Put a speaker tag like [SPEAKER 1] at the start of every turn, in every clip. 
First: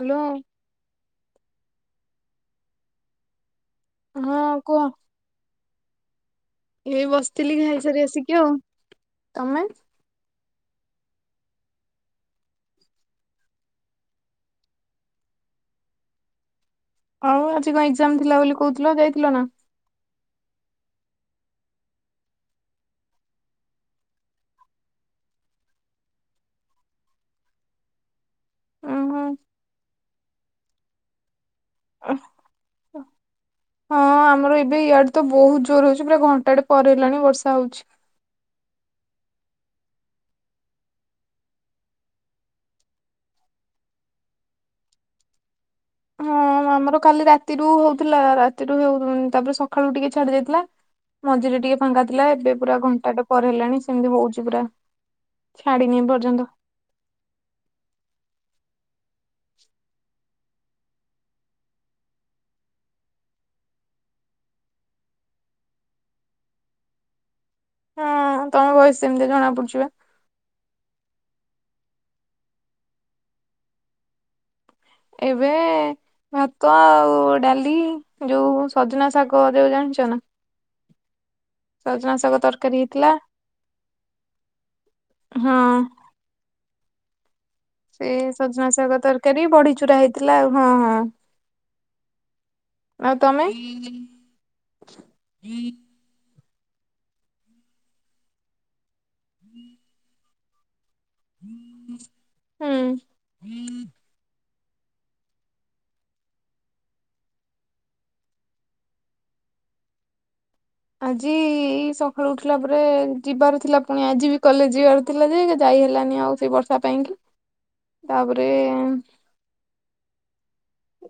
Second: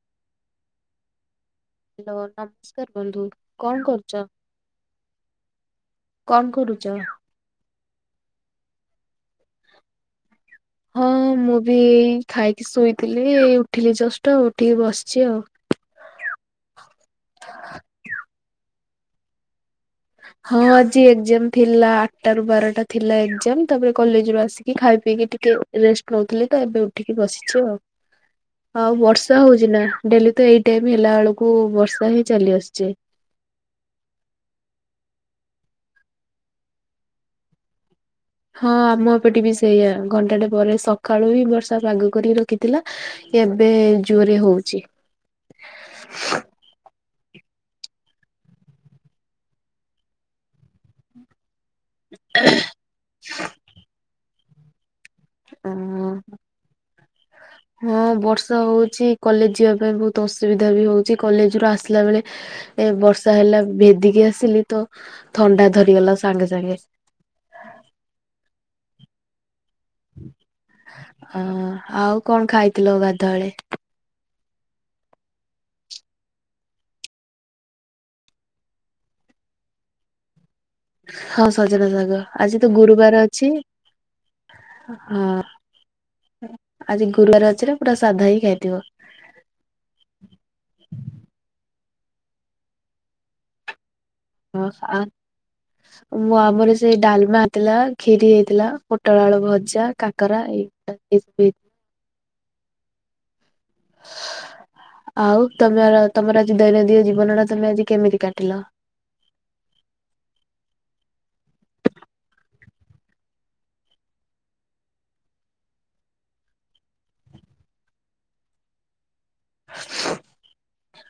[SPEAKER 1] Hello.
[SPEAKER 2] Hello, ନମସ୍କାର ବନ୍ଧୁ କଣ କରୁଚ?
[SPEAKER 1] ହଁ କୁହ।
[SPEAKER 2] କଣ କରୁ
[SPEAKER 1] ଏଇ ବସିଥିଲି ଘାଇସାରି ଆସିକି ଆଉ ତମେ?
[SPEAKER 2] ହଁ ମୁଁ ବି ଖାଇକି ଶୋଇଥିଲି ଉଠିଲି ଜଷ୍ଟ ଉଠିକି ବସିଛି ଆଉ।
[SPEAKER 1] ଆଉ ଆଜି କଣ ଏକ୍ଜାମ ଥିଲା ବୋଲି କହୁଥିଲ ଯାଇଥିଲ ନା?
[SPEAKER 2] ହଁ ଆଜି ଏକ୍ଜାମ ଥିଲା ଆଠଟା ରୁ ବାରଟା ଥିଲା ଏକ୍ଜାମ ତାପରେ କଲେଜରୁ ଆସିକି ଖାଇ ପିଇକି ଟି କେ ରେଷ୍ଟ ନଉଥିଲିତ ଏବେ ଉଠିକି ବସିଛି ଆଉ। ଆଉ
[SPEAKER 1] ଉହୁଁ
[SPEAKER 2] ବର୍ଷା ହଉଛି ନା ଡେଲି ତ ଏଇ ଟାଇମ ହେଲା ବେଳକୁ ବର୍ଷା ହିଁ ଚାଲି ଆସୁଛି।
[SPEAKER 1] ହଁ ଆମର ଏବେ ଇଆଡେ ତ ବହୁତ ଜୋର ହଉଛି ପୁରା ଘଣ୍ଟାଟେ ପରେ ହେଲାଣି ବର୍ଷା ହଉଛି।
[SPEAKER 2] ହଁ ଆମ ଏପଟେ ବି ସେଇୟା ଘଣ୍ଟାଟେ ପରେ ସକାଳୁ ହି ବର୍ଷା ପାଗ କରିକି ରଖିଥିଲା ଏବେ ଜୋରେ ହଉଛି।
[SPEAKER 1] ହଁ ଆମର କାଲି ରାତିରୁ ହଉଥିଲା ରାତିରୁ ହଉ ତାପରେ ସକାଳୁ ଟିକେ ଛାଡି ଯାଇଥିଲା। ମଝିରେ ଟିକେ ଫାଙ୍କା ଥିଲା ଏବେ ପୁରା ଘଣ୍ଟାଟେ ପରେ ହେଲାଣି ସେମିତି ହଉଛି ପୁରା। ଛାଡିିନି
[SPEAKER 2] ଅ
[SPEAKER 1] ଏପର୍ଯ୍ୟନ୍ତ।
[SPEAKER 2] ହଁ ବର୍ଷା ହଉଛି କଲେଜ ଯିବା ପାଇଁ ବହୁତ ଅସୁବିଧା ବି ହଉଛି କଲେଜ ରୁ ଆସିଲା ବେଳେ ଏ ବର୍ଷା ହେଲା ଭେଦିକି ଆସିଲି ତ ଥଣ୍ଡା ଧରିଗଲା ସାଙ୍ଗେ ସାଙ୍ଗେ।
[SPEAKER 1] ହଁ ତମ ଭଏସ୍ ସେମିତି ଜଣା ପଡୁଛି ବା।
[SPEAKER 2] ଅ ଆଉ କଣ ଖାଇଥିଲ ଗାଧୁଆବେଳେ?
[SPEAKER 1] ଏବେ ଭାତ ଆଉ ଡାଲି ଯୋଉ ସଜନା ଶାଗ ଯୋଉ ଜାଣିଛ ନା?
[SPEAKER 2] ହଁ ସଜନା ସାଗ
[SPEAKER 1] ଶାଗ
[SPEAKER 2] ଆଜି ତ
[SPEAKER 1] ତରକାରୀ ହେଇଥିଲା
[SPEAKER 2] ଗୁରୁବାର ଅଛି। ହଁ ଆଜି ଗୁରୁବାର ଅଛି ର।
[SPEAKER 1] ସେ ସଜନା ଶାଗ ତରକାରୀ ବଢି ଚୁରା ହେଇଥିଲା ଆଉ ହଁ ହଁ। ଆଉ ତମେ?
[SPEAKER 2] ମୁଁ ଆମର ସେଇ ଡାଲମା ହେଇଥିଲା ଖିରି ହେଇଥିଲା। ପୋଟଳଳୁ ଭଜା କାକରା ଏଇଗୁ। [unintelligible]
[SPEAKER 1] ହୁଁ।
[SPEAKER 2] ଆଉ ତମର ତମର ଆଜି ଦୈନନ୍ଦିନ ଜୀବନ ଟା ତମେ ଆଜି କେମିତି କାଟିଲ?
[SPEAKER 1] ଆଜି ଏଇ ସକାଳୁ ଉଠିଲା ପରେ ଯିବାର ଥିଲା ପୁଣି ଆଜି ବି କଲେଜ ଯିବାର ଥିଲା ଯେ ଯାଇ ହେଲାନି ଆଉ। ସେ ବର୍ଷା ପାଇଁକି ତାପରେ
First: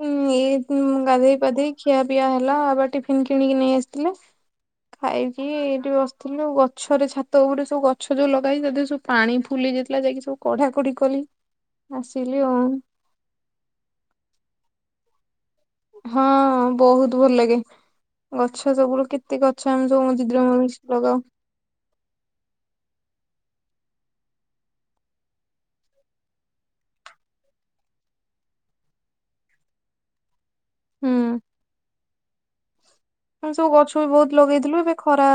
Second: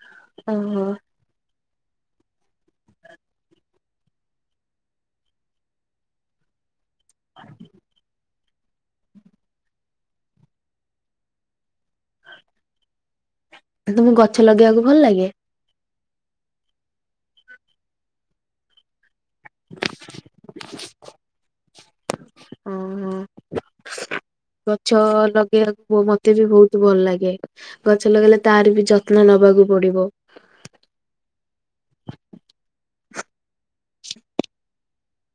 [SPEAKER 1] ଉଁ ଏଇ ଉଁ
[SPEAKER 2] ଓହୋ
[SPEAKER 1] ଗଧେଇପାଧେଇ ଖିଆ ପିଆ ହେଲା ଆବା ଟିଫିିନ କିଣିକି ନେଇ ଆସିଥିଲେ ଖାଇକି ଏଇଠି ବସିଥିଲୁ। ଗଛରେ ଛାତ ଉପରେ ସବୁ ଗଛ ଯୋଉ ଲ ଲଗା ହେଉଛି ତାଦିଅ ରେ ସବୁ ପାଣି ଫୁଲି ଯାଇଥିଲା ଯାଇକି ସବୁ କଢା କଢି କଲି ଆସିଲି ଆଉ।
[SPEAKER 2] ତମକୁ ଗଛ ଲଗେଇବାକୁ ଭଲ ଲାଗେ?
[SPEAKER 1] ହଁ ବହୁତ ଭଲ ଲାଗେ। ଗଛ ସବୁୁ କେତେ ଗଛ ଆମ ସବୁ ଦିଦି ମୋର ମିଶି ଲଗାଉ।
[SPEAKER 2] ହଁ ହ। ଗଛ ଲଗେଇବାକୁ ମତେ ବି ବହୁତ ଭଲ ଲାଗେ। ଗଛ ଲଗେଇଲେ ତାର ବି ଯତ୍ନ ନବାକୁ ପଡିବ।
[SPEAKER 1] ହୁଁ। ମୁ ସବୁ ଗଛ ବି ବହୁତ ଲଗେଇଥିଲୁ ଏବେ ଖରା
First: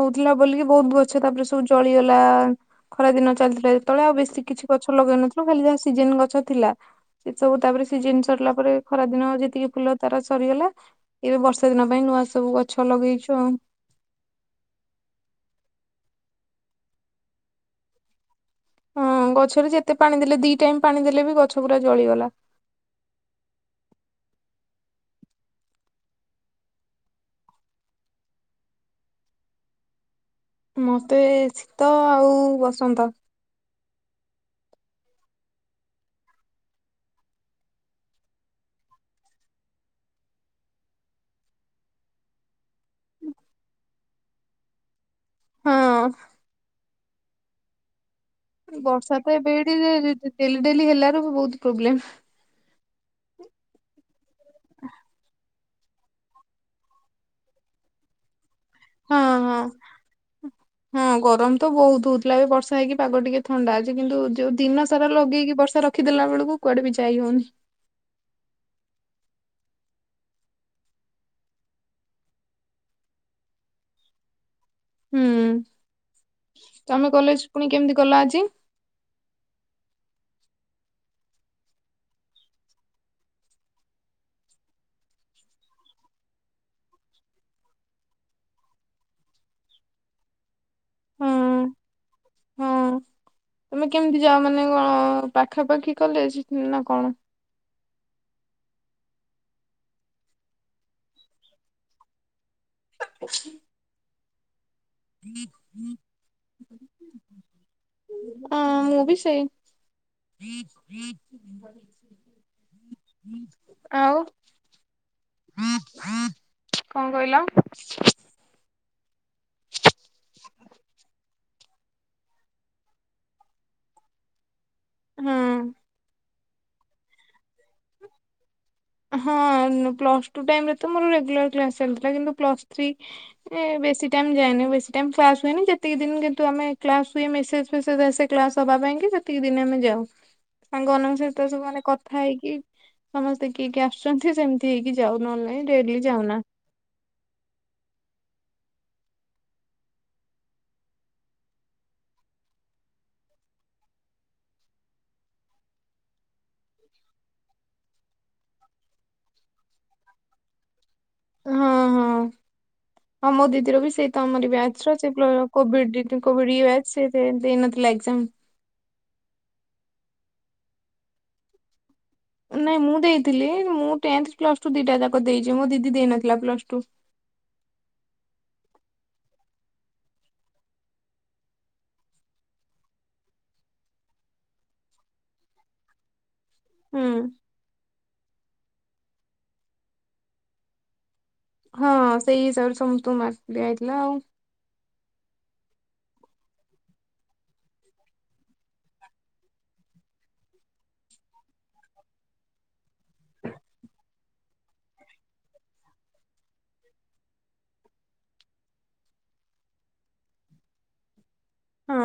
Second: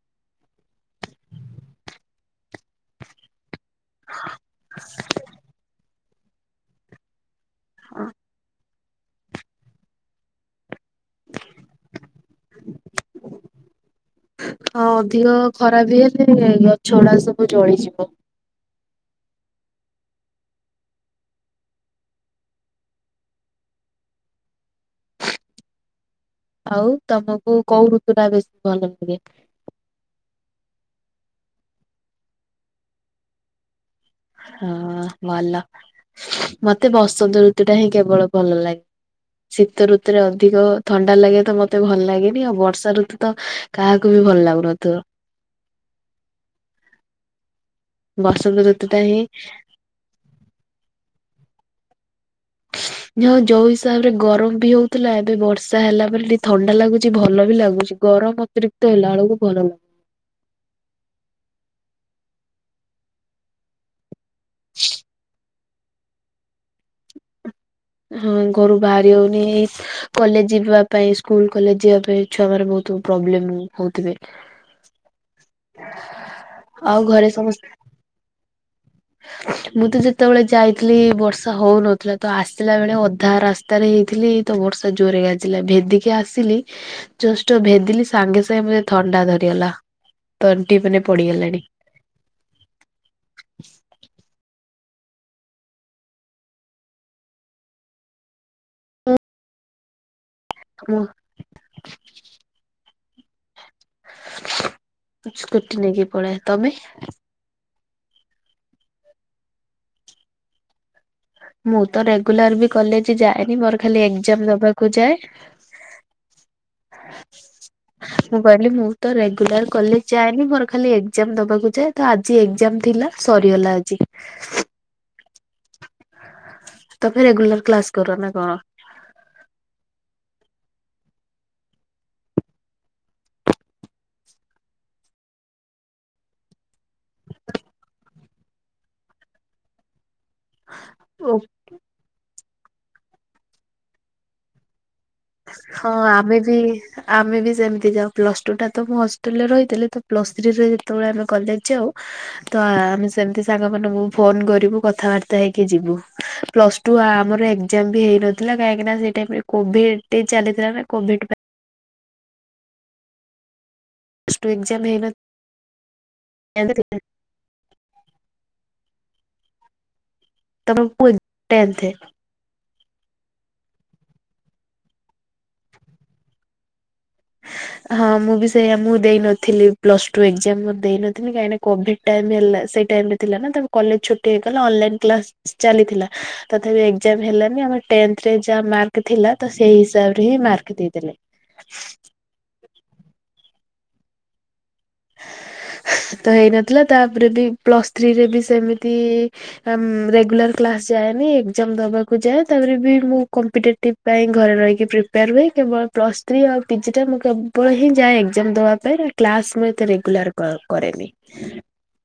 [SPEAKER 1] ହଉଥିଲା ବୋଲିକି ବହୁତ ଗଛ ତାପରେ ସବୁ ଜଳିଗଲା ଖରା ଦିନ ଚାଲିଥିଲା ସେତେବେଳେ ଆଉ ବେଶୀ କିଛି ଗଛ ଲଗେଇନଥିଲୁ ଖାଲି ଯାହା ସିଜେନ ଗଛ ଥିଲା। ସେ ସବୁ ତାପରେ ସି ଜିନ ସରିଲା ପରେ, ଖରା ଦିନ ଯେତିକି ଫୁଲ ତାର ସରିଗଲା। ଏବେ ବର୍ଷା ଦିନ ପାଇଁ ନୂଆ ସବୁ ଗଛ ଲଗେଇଛୁ ଆଉ।
[SPEAKER 2] ହଁ ଅଧିକ ଖରାପ ହେଲେ ଗଛ ଗୁଡ଼ା ସବୁ ଜଳିଯିବ।
[SPEAKER 1] ହଁ ଗଛରେ ଯେତେ ପାଣି ଦେଲେ ଦି ଟାଇମ୍ ପାଣି ଦେଲେ ବି ଗଛ ପୁରା ଜଳିଗଲା।
[SPEAKER 2] ଆଉ ତମକୁ କଉ ଋତୁ ଟା ବେଶୀ ଭଲ ଲାଗେ।
[SPEAKER 1] ମତେ ଶୀତ ଆଉ ବସନ୍ତ।
[SPEAKER 2] ହଁ ଭଲ ମତେ ବସନ୍ତ ଋତୁ ଟା ହିଁ କେବଳ ଭଲ ଲାଗେ। ଶୀତ ଋତୁରେ ଅଧିକ ଥଣ୍ଡା ଲାଗେ ତ ମତେ ଭଲ ଲାଗେନି ଆଉ ବର୍ଷା ଋତୁ ତ କାହାକୁ ବି ଭଲ ଲାଗୁନ ଥିବ।
[SPEAKER 1] ହଁ।
[SPEAKER 2] ବସନ୍ତ ଋତୁ ଟା
[SPEAKER 1] ବର୍ଷା
[SPEAKER 2] ହିଁ
[SPEAKER 1] ତ ଏବେ ଏଠି ଯେ ଡେଲି ଡେଲି ହେଲାର ବି ବହୁତ ପ୍ରୋବ୍ଲେମ।
[SPEAKER 2] ଯୋଉ ହିସାବରେ ଗରମ ବି ହଉଥିଲା, ଏବେ ବର୍ଷା ହେଲା ପରେ ଟିକେ ଥଣ୍ଡା ଲାଗୁଛି ଭଲ ବି ଲାଗୁଛି। ଗରମ ଅତିରିକ୍ତ ହେଲା
[SPEAKER 1] ହଁ
[SPEAKER 2] ବେଳକୁ ଭଲ
[SPEAKER 1] ହଁ।
[SPEAKER 2] ଲାଗଛି।
[SPEAKER 1] ହଁ ଗରମ ତ ବହୁତ ହଉଥିଲା ଏବେ ବର୍ଷା ହେଇକି ପାଗ ଟିକେ ଥଣ୍ଡା ଅଛି କିନ୍ତୁ। ଯୋଉ ଦିନ ସାରା ଲଗେଇକି ବର୍ଷା ରଖିଦଲା ବେଳକୁ କୁଆଡେ ବି ଯାଇ ହଉନି।
[SPEAKER 2] ହଁ ଘରୁ ବାହାରି ହଉନି। କଲେଜ ଯିବା ପାଇଁ ସ୍କୁଲ କଲେଜ ଯିବା ପାଇଁ ଛୁଆ ମାନ ବହୁତ ପ୍ରୋବ୍ଲେମ ହଉଥିବେ।
[SPEAKER 1] ହୁଁ
[SPEAKER 2] ଆଉ
[SPEAKER 1] ତମେ
[SPEAKER 2] ଘରେ
[SPEAKER 1] କଲେଜ
[SPEAKER 2] ସମସ୍ତେ
[SPEAKER 1] ପୁଣି କେମିତି ଗଲ ଆଜି।
[SPEAKER 2] ମୁଁ ତ ଯେତେବେଳେ ଯାଇଥିଲି ବର୍ଷା ହଉନଥିଲା ତ ଆସି ଆସିଲା ବେଳେ ଅଧା ରାସ୍ତାରେ ହେଇଥିଲି ତ ବର୍ଷା ଜୋରେ ଗାଜିଲା ଭେଦିକି ଆସିଲି। ଜଷ୍ଟ ଭେଦିଲି ସାଙ୍ଗେ ସାଙ୍ଗେ ମତେ ଥଣ୍ଡା ଧରିଗଲା ତଣ୍ଟି ମାନେ ପଡିଗଲାଣି।
[SPEAKER 1] ହୁଁ। ତମେ କେମିତି ଯାଅ ମାନେ କଣ, ପାଖାପାଖି କଲେଜ ନା କଣ?
[SPEAKER 2] ହଁ। ହୁଁ। ସ୍କୁଟି ନେଇେକି ପଳେ ତମେ।
[SPEAKER 1] ହଁ ମୁଁ ବିି ସେଇ।
[SPEAKER 2] ମୁଁ ତ ରେଗୁଲାର ବି କଲେଜ ଯାଏନି ମୋର ଖାଲି
[SPEAKER 1] ଆଉ
[SPEAKER 2] ଏକ୍ଜାମ ଦବାକୁ ଯାଏ।
[SPEAKER 1] କଣ କହିଲ?
[SPEAKER 2] ମୁଁ କହିଲି ମୁଁ ତ ରେଗୁଲାର କଲେଜ ଯାଏନି ମୋର ଖାଲି ଏକ୍ଜାମ ଦବାକୁ ଯାଏ। ତ ଆଜି ଏକ୍ଜାମ ଥିଲା, ସରିଗଲା ଆଜି।
[SPEAKER 1] ହୁଁ।
[SPEAKER 2] ତମେ ରେଗୁଲାର କ୍ଲାସ କର ନା କଣ?
[SPEAKER 1] ହଁ ପ୍ଲ ସ୍ ଟୁ ଟାଇମରେ ତ ମୋର ରେଗୁଲାର କ୍ଲାସ ଚାଲିଥିଲା କିନ୍ତୁ, ପ୍ଲ ଶ୍ ଥ୍ରୀ ଏ ବେଶୀ ଟାଇମ ଯାଏନି ବେଶୀ ଟାଇମ କ୍ଲାସ ହୁଏନି। ଯେତିକି ଦିନ କିନ୍ତୁ, ଆମେ କ୍ଲାସ ହୁଏ ମେସେଜ ଫେସେଜ ଆସେ କ୍ଲାସ ହବା ପାଇଁ କି ସେତିକି ଦିନି ଆମେ ଯାଉ। ସାଙ୍ଗମାନଙ୍କ
[SPEAKER 2] ଓ
[SPEAKER 1] ସହିତ ସବୁ ମାନେ କଥା ହେଇକି ସମସ୍ତେ କିଏ କିଏ ଆସୁଛନ୍ତି, ସେମ ତି ହେକି ଯାଉ ନହେଲେନାଇ
[SPEAKER 2] ହଁ
[SPEAKER 1] ଡେ଼ଲି
[SPEAKER 2] ଆମେ
[SPEAKER 1] ଯାଉନା।
[SPEAKER 2] ବି ଆମେ ବି ସେମିତି ଯାଉ ପ୍ଲ ସ ଟୁ ଟା ତ ମୁଁ ହଷ୍ଟେଲରେ ରହିଥିଲି, ତ ପ୍ଲ ସ୍ ଥ୍ରୀରେ ଯେତେବେଳେ ଆମେ କଲେଜ ଯାଉ, ତ ଆମେ ସେମତି ସାଙ୍ଗମାନଙ୍କୁ ଫୋନ କରିବୁ କଥାବାର୍ତ୍ତା ହେଇକି ଯିବୁ, ପ୍ଲସ ଆମର ଏକ୍ଜାମ ବି ହେଇନଥିଲା, କାହିଁକିନା ସେଇ ଟାଇମରେ କୋଭିଡ଼ ଚାଲିଥିଲା ନା କୋଭିଡ଼ ପା
[SPEAKER 1] ହଁ -ହଁ -ହଁ ମୋ ଦିଦିର ବି ସେଇ
[SPEAKER 2] ପ୍ଲସ ଟୁ
[SPEAKER 1] ତମରି
[SPEAKER 2] ଏକ୍ଜାମ
[SPEAKER 1] ବ୍ୟାଚ ର ସେ
[SPEAKER 2] ହେଇନଥିଲା
[SPEAKER 1] କୋଭିଡି଼ ଦେଇନଥିଲା ଏକଜାମ୍।
[SPEAKER 2] ତମ ପୁଅ ଟେନ୍ଥେ
[SPEAKER 1] ନାଇଁ ମୁଁ ଦେଇଥିଲି ମୁଁ ଟେନ୍ଥ ପ୍ଲସଟୁ ଦିଇଟା ଯାକ ଦେଇଚି ମୋ ଦିଦି ଦେଇନଥିଲା ପ୍ଲସ ଟୁହ
[SPEAKER 2] ହଁ ମୁଁ ବି ସେୟଆ ମୁଁ ଦେଇନଥିଲି ପ୍ଲସ ଟୁ ଏଗଜାମ ଦେଇନଥିଲି କାହିଁକିନା କୋଭିଡ ଟାଇମ ହେଲା ସେଇ ଟାଇମ ବି ଥିଲାନା ତା କଲେଜ୍ ଛୁଟି ହେଇଗଲା ଅନଲାଇନ କ୍ଲାସ୍ ଚାଲିଥିଲା ତଥାପି
[SPEAKER 1] ହୁଁ
[SPEAKER 2] ଏଗଜାମ ହେଲାନି ଆମର ଟେନ୍ଥରେ ଯାହା ମାର୍କ ଥିଲା ତ ସେଇ ହିସାବରେ ହିଁ ମାର୍କ ଦେଇଦେଲେ।
[SPEAKER 1] ହଁ ସେଇ ହିସାବରେ ସମସ୍ତଙ୍କୁ ମାର୍କ ଦିଆହେଇଥିଲା।
[SPEAKER 2] ତ ହେଇନଥିଲା ତାପରେ ବି ପ୍ଲସ୍ ଥ୍ରୀରେ ବି ସେମିତି ଆଁ ରେଗୁଲାର କ୍ଲାସ ଯାଏନି ଏଗଜାମ ଦବାକୁ ଯାଏ ତାପରେ ବି ମୁଁ କମ୍ପିଟେଟିବ ପାଇଁ ଘରେ ରହିକି ପ୍ରିପେୟାର ହୁଏ କେବଳ ପ୍ଲସ୍ ଥ୍ରୀ ଆଉ ପି ଜିଟା ମୁଁ କେବଳ ହିଁ ଯାଏ ଏଗଜାମ ଦବା ପାଇଁ ଆ କ୍ଲାସ ମୁଁ ଏତେ ରେଗୁଲାର କର କରେନି।
[SPEAKER 1] ହଁ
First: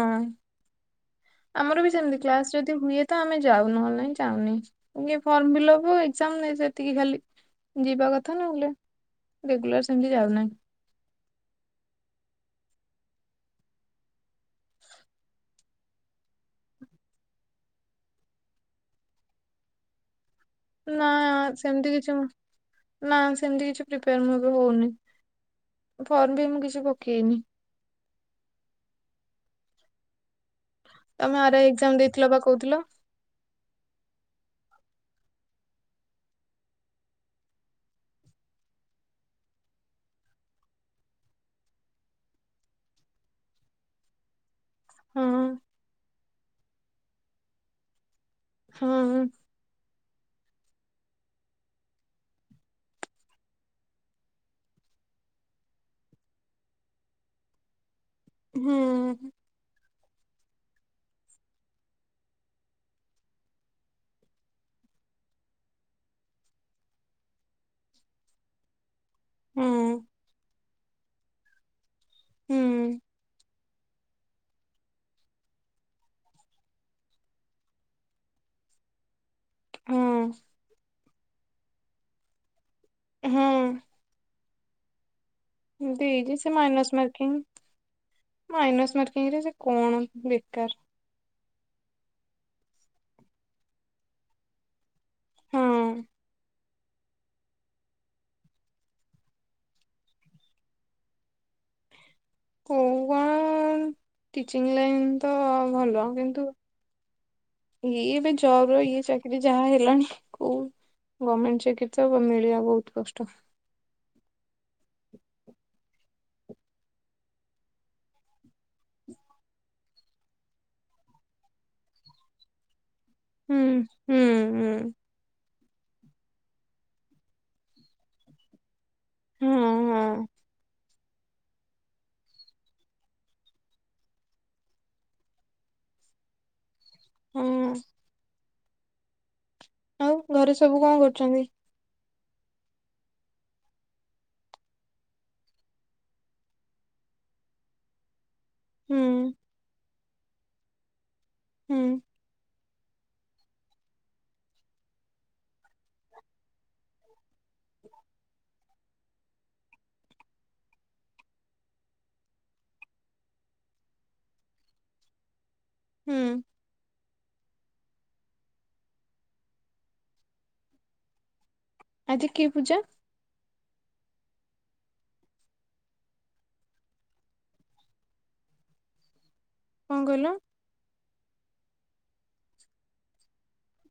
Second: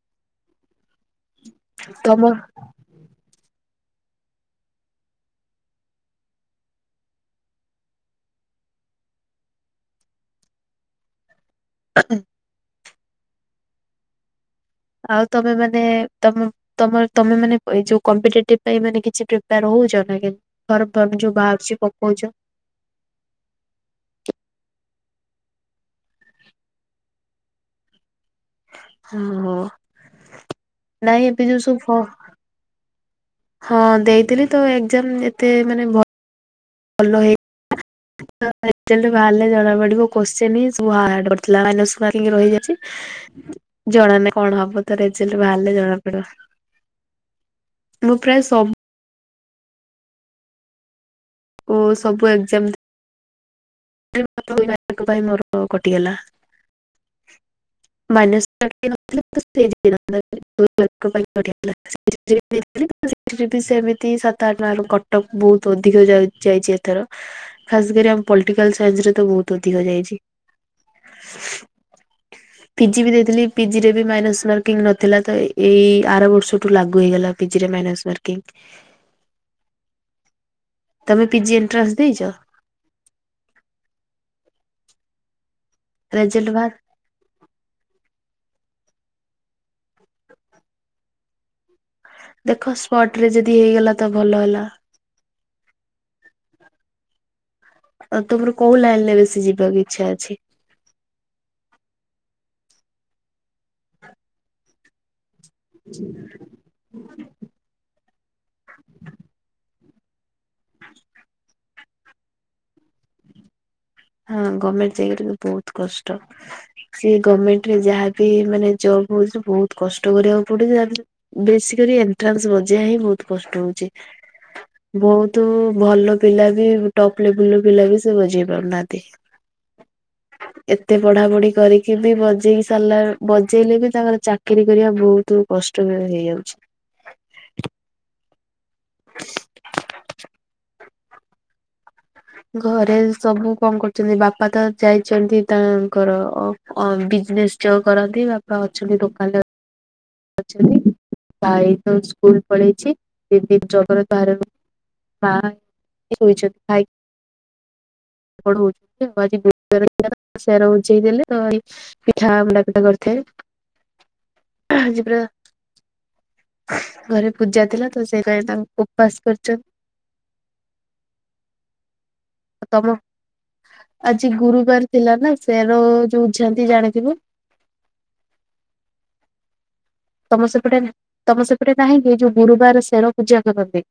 [SPEAKER 1] ଆମର ବି ସେମତି
[SPEAKER 2] ତମ
[SPEAKER 1] କ୍ଲାସରେ ହୁଏ ତ ଆମେ ଯାଉ ନହେଲେ ନାଇଁ ଯାଉନି ଇଏ ଫର୍ମ ଫିଲପକୁ ଏକଜାମ୍ ନାଇ ସେତିକି ଖାଲି ଯିବା କଥା ନହେଲେ ରେଗୁଲାର ସେମତି ଯାଉନାହିଁ।
[SPEAKER 2] ଉଁ। ଆଉ ତମେମାନେ ତମ ତମର ତମେ ମାନେ ଏଇ ଯୋଉ କମ୍ପିଟେଟିଭ୍ ପାଇଁ କିଛି ପ୍ରିପେୟାର ହୋଉଚ ନାଇ କେ ଫର
[SPEAKER 1] ନା
[SPEAKER 2] ଫର୍ମ ଯୋଉ ବାହାରୁଚି
[SPEAKER 1] ସେମିତି କିଛି ମୁଁ-
[SPEAKER 2] ପକୋଉଚ
[SPEAKER 1] ନା ସେମତି କିଛି ପ୍ରିପେୟାର ମୁଁ ଏବେ ହୋଉନି ଫର୍ମ ବି ମୁଁ କିଛି ପକେଇନି।
[SPEAKER 2] ଓହୋ ନାଇଁ ଏବେ ଯୋଉ ସବୁ ଫ
[SPEAKER 1] ପା ପକୋଉଥୁଲ
[SPEAKER 2] ହଁ ଦେଇଥିଲି ତ ଏଗଜାମ ଏତେ ମାନେ ଭ ଭଲ ହେଇ [inaudible] ରେଜଲ୍ଟ ବାହାରିଲେ ଜଣା ପଡି଼ବ କୋଶ୍ଚେନି ସବୁ ହାଡ଼ ପଡ଼ଥିଲା ମାଇନସ ମାର୍କିଙ୍ଗ ରହିଯାଉଚି। ଜଣାନାଇଁ କଣ ହବ? ତ
[SPEAKER 1] ହଁ
[SPEAKER 2] ରେଜଲ୍ଟ ବାହାରିଲେ ଜଣାପଡି଼ବ ମୁଁ ପ୍ରାୟ ସବୁ
[SPEAKER 1] ହଁହଁ।
[SPEAKER 2] ଓ ସବୁ ଏକଜାମ୍ [unintelligible] ପାଇଁ ମୋର କଟିଗଲା‌‌। ମାଇନସ
[SPEAKER 1] ହୁଁ
[SPEAKER 2] ମାର୍କିଙ୍ଗ ନଥିଲେ
[SPEAKER 1] ହୁଁ
[SPEAKER 2] ତ [unintelligible] ଦୁଇ ମାର୍କ ପାଇଁ କଟିଗଲା। ସେଥିଲାଗି ସେଥିରେ ବି ସେମିତି ସାତ ଆଠ ମାର୍କ କଟଅଫ ବୋହୁତ ଅଧିକ ଯା ଯାଇଚି ଏଥର। ଖାସ କରି ଆମ ପଲିଟିକାଲ ସାଇନ୍ସରେ ତ ବୋହୁତ ଅଧିକ ଯାଇଚି।
[SPEAKER 1] ହୁଁ
[SPEAKER 2] ପିଜି ବି ଦେଇଥିଲି। ପିଜିରେ ବି ମାଇନସ୍ ମାର୍କିଂ ନଥିଲା ତ ଏଇ ଆର ବର୍ଷଠୁ ଲାଗୁ ହେଇଗଲା ପିଜିରେ ମାଇନସ୍ ମାର୍କିଂ।
[SPEAKER 1] ହୁଁ।
[SPEAKER 2] ତମେ ପିଜି ଏଣ୍ଟ୍ରାନ୍ସ ଦେଇଚ?
[SPEAKER 1] ହୁଁ। ଏମତି ହେଇଚି
[SPEAKER 2] ରେଜଲ୍ଟ
[SPEAKER 1] ସେ
[SPEAKER 2] ବାହାର
[SPEAKER 1] ମାଇନସ୍ ମାର୍କିଂ। ମାଇନସ୍ ମାର୍କିଂରେ ସେ କଣ ବେକାର।
[SPEAKER 2] ଦେଖ ସ୍ପଟରେ ଯଦି ହେଇଗଲା ତ ଭଲ ହେଲା।
[SPEAKER 1] ହଁ।
[SPEAKER 2] ଆଉ ତମର କୋଉ ଲାଇନରେ ବେଶୀ ଯିବାକୁ ଇଚ୍ଛା ଅଛି?
[SPEAKER 1] କୋଉ କଣ ଟିଚିଂ ଲାଇନ୍ ତ ଭଲ କିନ୍ତୁ ଇଏ ଏବେ ଜବର ଇଏ ଚାକିରି ଯାହା ହେଲାଣି କୋଉ ଗର୍ମେଣ୍ଟ ଚାକିରି ତ ମିଳଆ ବୋହୁତ କଷ୍ଟ।
[SPEAKER 2] ହଁ ଗମେଣ୍ଟ ଚାକିରି ବୋହୁତ୍ କଷ୍ଟ। ସିଏ ଗରମେଣ୍ଟରେ ଯାହାବି ମାନେ ଜବ୍ ହଉଛି ବହୁତ କଷ୍ଟ କରିବାକୁ ପଡୁଛି ତା ବେସିକରି ଏଣ୍ଟ୍ରାନ୍ସ ବଜେଇଆ ହିଁ ବହୁତ୍
[SPEAKER 1] ହୁଁ
[SPEAKER 2] କଷ୍ଟ ହଉଛି
[SPEAKER 1] ହୁଁ ହୁଁ
[SPEAKER 2] ବହୁତ୍ ତୁ ଭଲ ପିଲା ବି ଟପ୍ ଲେବୁଲ୍ ର ପିଲା ବି ସେ ବଜେଇ ପାରୁନାହା
[SPEAKER 1] ହଁ ହଁ।
[SPEAKER 2] ଏତେ ପଢାପଢି କରିକି ବି ବଜେଇ ସାରିଲା ବଜେଇଲେ ବି ତାଙ୍କର ଚାକିରି କରିବା ଭୋଉତୁ କଷ୍ଟମୟ ହେଇଯାଉଛି।
[SPEAKER 1] ହୁଁ। ଆଉ ଘରେ ସବୁ କଁ କରୁଚନ୍ତି।
[SPEAKER 2] ଘରେ ସବୁ କଁ କରୁଚନ୍ତି ବାପା ତ ଯାଇଚନ୍ତି ତା ଙ୍କର ଅ ବିଜନେସ୍ ଯୋଉ କରନ୍ତି ବାପା ଅଛନ୍ତି
[SPEAKER 1] ହୁଁ
[SPEAKER 2] ଦୋକାନରେ ଅଛନ୍ତି ଭାଇ ତ
[SPEAKER 1] ହୁଁ
[SPEAKER 2] ସ୍କୁଲ୍ ପଳେଇଛି ଦିଦି [unintelligible] [unintelligible] ବୁଝାଇଦେଲେ ତ ଏଇ ପିଠା ମଣ୍ଡା ପିଠା କରିଥାଏ ସେ ପୁରା
[SPEAKER 1] ହୁଁ।
[SPEAKER 2] ଘରେ ପୂଜା ଥିଲା ତ ସେଇ ପାଇଁ ତାଙ୍କୁ ଉପବାସ କରିଚନ୍ତି।
[SPEAKER 1] ଆଜି କି ପୂଜା?
[SPEAKER 2] ତମ ଆଜି ଗୁରୁବାର ଥିଲା ନା ସେ ର ଉଝାନ୍ତି ଜାଣିଥିବ।
[SPEAKER 1] କଁ କହିଲ?
[SPEAKER 2] ତମ ସେପଟେ ତମ ସେପଟେ ନାହିଁକି ଏ ଯୋଉ ଗୁରୁବାର ଶେର ପୂଜା କରନ୍ତି।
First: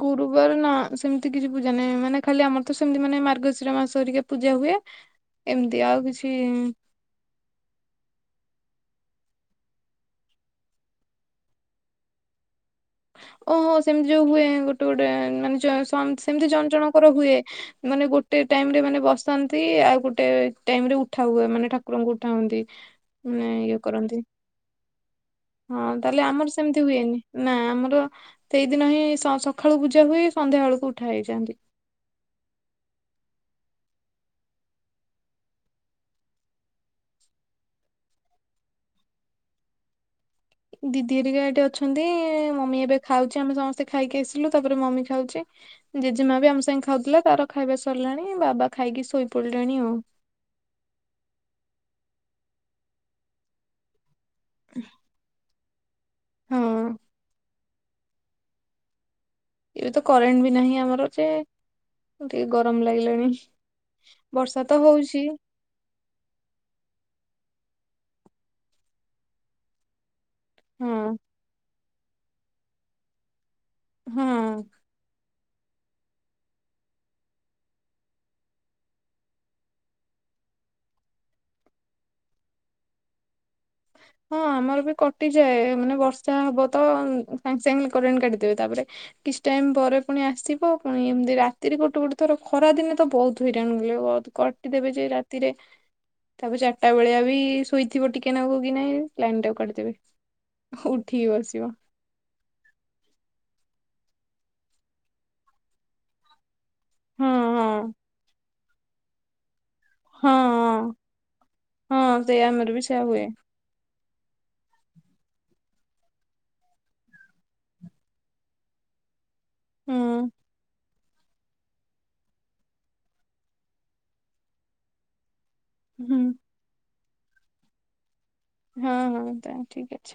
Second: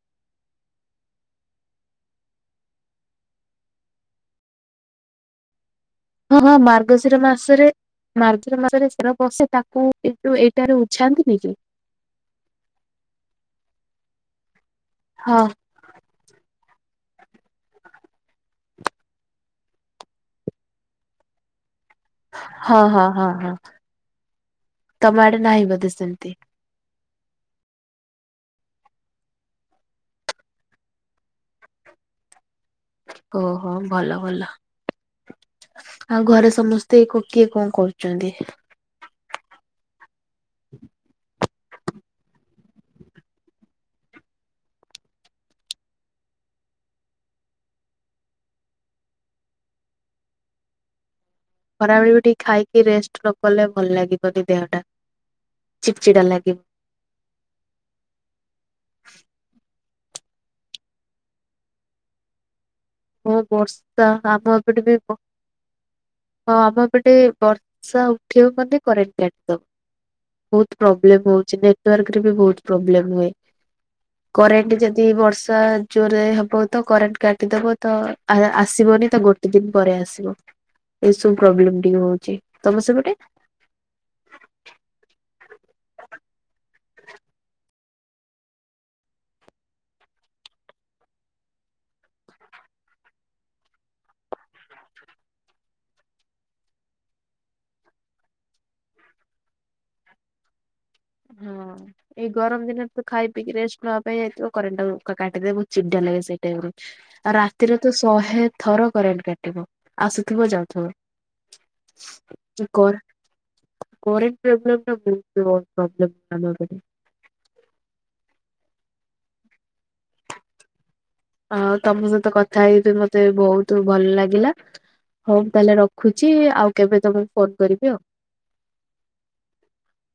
[SPEAKER 1] ଗୁରୁବାର ନା ସେମିତି କିଛି ପୂଜା ନାହିଁ, ମାନେ ଖାଲି ଆମର ତ ସେମିତି ମାନେ ମାର୍ଗଶିର ମାସ ହେରିକା ପୂଜା ହୁଏ। ଏମ୍ତି ଆଉ କିଛି
[SPEAKER 2] ହଁ ହଁ ମାର୍ ର୍ଗଶିର ମାସରେ [unintelligible] ମାସରେ ସେର ବସେ ତାକୁ ଏ ଯୋଉ ଏଇଟାରେ ଉଝାନ୍ତିନି କି?
[SPEAKER 1] ଓହୋ ସେମ୍ତି ଯୋଉ ହୁଏ ଗୋଟେଗୋଟେ।
[SPEAKER 2] ହଁ।
[SPEAKER 1] ଜ ସମ୍ ସମ୍ତି ଜଣ ଜଣଙ୍କର ହୁଏ। ମାନେ ଗୋଟେ ଟାଇମ୍ ରେ ମାନେ ବସାନ୍ତି ଆଉ ଗୋଟେ ଟାଇମ୍ ରେ ଉଠା ହୁଏ ମାନେ ଠା କୁରଙ୍କୁ ଉଠାନ୍ତି
[SPEAKER 2] ହଁ ହଁ ହଁ
[SPEAKER 1] ମାନେ
[SPEAKER 2] ହଁ
[SPEAKER 1] ଇଏ କରନ୍ତି,
[SPEAKER 2] ତମ ଆଡେ ନାହିଁ ବୋଧେ
[SPEAKER 1] ହଁ ତାହେଲେ
[SPEAKER 2] ସେମିତି
[SPEAKER 1] ଆମର୍ ସେ ମ୍ତି ହୁଏନି ନା ଆମର ସେଇଦିନ ହିଁ ସ ସଖାଳୁ ପୂଜା ହୁଏ ସନ୍ଧ୍ୟାବେଳକୁ ଉଠା ହେଇଯାନ୍ତି।
[SPEAKER 2] ଓହୋ ଭଲ ଭଲ। ଆଉ ଘରେ ସମସ୍ତେ କୋ କିଏ କଁ କରୁଚନ୍ତି?
[SPEAKER 1] ଦିଦି ହେରିକା ଏଠି ଅଛନ୍ତି ମମି ଏବେ ଖାଉଚି ଆମେ ସମସ୍ତେ ଖାଇକି ଆସିଲୁ ତାପରେ ମମି ଖାଉଚି। ଜେଜେମା ବି ଆମ ସାଙ୍ଗେ ଖାଉଥିଲା ତାର ଖାଇବା ସରିଲାଣି ବାବା ଖାଇକି ଶୋଇପଡିଲେଣି ଆଉ।
[SPEAKER 2] ଖରାବେଳେ ବି ଟିକେ ଖାଇକି ରେଷ୍ଟ ନ କଲେ ଭଲ ଲାଗିବନି ଦେହଟା ଚିଡ୍ ଚିଡା ଲାଗେ।
[SPEAKER 1] ହଁ ଏବେ ତ କରେଣ୍ଟ ବି ନାହିଁ ଆମର ଯେ ଟିକେ ଗରମ ଲାଗି ଲାଣି
[SPEAKER 2] ହଁ ବର୍ଷା ଆମ
[SPEAKER 1] ବର୍ଷା
[SPEAKER 2] ଏପଟେ
[SPEAKER 1] ତ
[SPEAKER 2] ବି ବ-
[SPEAKER 1] ହଉଛି।
[SPEAKER 2] ହଁ ଆମ ପଟେ ବର୍ଷା ଉଠିବ ମାନେ କରେଣ୍ଟ କାଟିଦବ। ବୋହୁତ୍
[SPEAKER 1] ହଁ
[SPEAKER 2] ପ୍ରୋବ୍ଲେମ୍ ହଉଛି ନେଟ୍ୱାର୍କରେ ବି ବହୁ ପ୍ରୋବ୍ଲେ ହୁଏ
[SPEAKER 1] ହଁ।
[SPEAKER 2] କରେଣ୍ଟ ଚା ଦି ବର୍ଷା ଜୋରରେ ହବ ତ କରେଣ୍ଟ କାଟିଦବ। ତ ଆ ଆସିବନି ତ ଗୋଟେ ଦିନ ପରେ ଆସିବ। ଏସବୁ ପ୍ରୋବ୍ଲେମ ଟିକେ ହଉଛି ତମ ସେପଟେ।
[SPEAKER 1] ହଁ ଆମର ବି କଟିଯାଏ ମାନେ ବର୍ଷା ହବ ତ ସାଙ୍ଗେ-ସାଙ୍ଗେ କରେଣ୍ଟ କାଟିିଦେବେ ତାପରେ କିଛି ଟାଇମ୍ ପରେ ପୁଣି ଆସିବ ପୁଣି ଏମ୍ତି ରାତିରେ ଗୋଟେ-ଗୋଟେ ଥର ଖରା ଦିନେ ତ ବହୁତ୍ ହେଇରାଣ [unintelligible] କଟିଦେବେ ଯେ ରାତିରେ ତାପରେ ଚାରିଟା ବେଳିଆ ବି ଶୋଇଥିବ ଟିକେ ନା [unintelligible] ଲାଇନ୍ ଟାକୁ କାଟିଦେବେ। ଉଠିକି ବସିବ।
[SPEAKER 2] ହଁ। ଏଇ ଗରମ୍ ଦିନେରେ ତ ଖାଇ ପିଇକି ରେଷ୍ଟ ନବା ପାଇଁ ଯାଇଥିବ କରେଣ୍ଟ ଟା କାଟିଦେବେ ବହୁତ୍ ଚିଡ଼ା ଲାଗେ ସେଇ ଟାଇମ୍ ରେ।
[SPEAKER 1] ହଁ
[SPEAKER 2] ଆଉ
[SPEAKER 1] ହଁ
[SPEAKER 2] ରାତିରେ ତ ଶହେ ଥର କରେଣ୍ଟ କାଟିବେ।
[SPEAKER 1] ହଁ
[SPEAKER 2] ଆସୁଥିବ ଯାଉଥିବ,
[SPEAKER 1] ହଁ ହଁ ସେଇ ଆମର ବି
[SPEAKER 2] କର
[SPEAKER 1] ସେୟା ହୁଏ
[SPEAKER 2] କରେନ୍ଟ୍ ପ୍ରୋବ୍ଲେମ୍ ଟା ବହୁତ୍ [inaudible]
[SPEAKER 1] ହୁଁ।
[SPEAKER 2] ଆଉ ତମ ସହିତ କଥା ହେଇ ଏବେ ମତେ ବହୁତୁ ଭଲ୍ ଲାଗିଲା। ହଉ ମୁଁ ତାହେଲେ
[SPEAKER 1] ହୁଁ
[SPEAKER 2] ରଖୁଚି, ଆଉ କେବେ ତମୁକୁ ଫୋନ୍ କରିବି।
[SPEAKER 1] ହଁ-ହଁ [inaudible]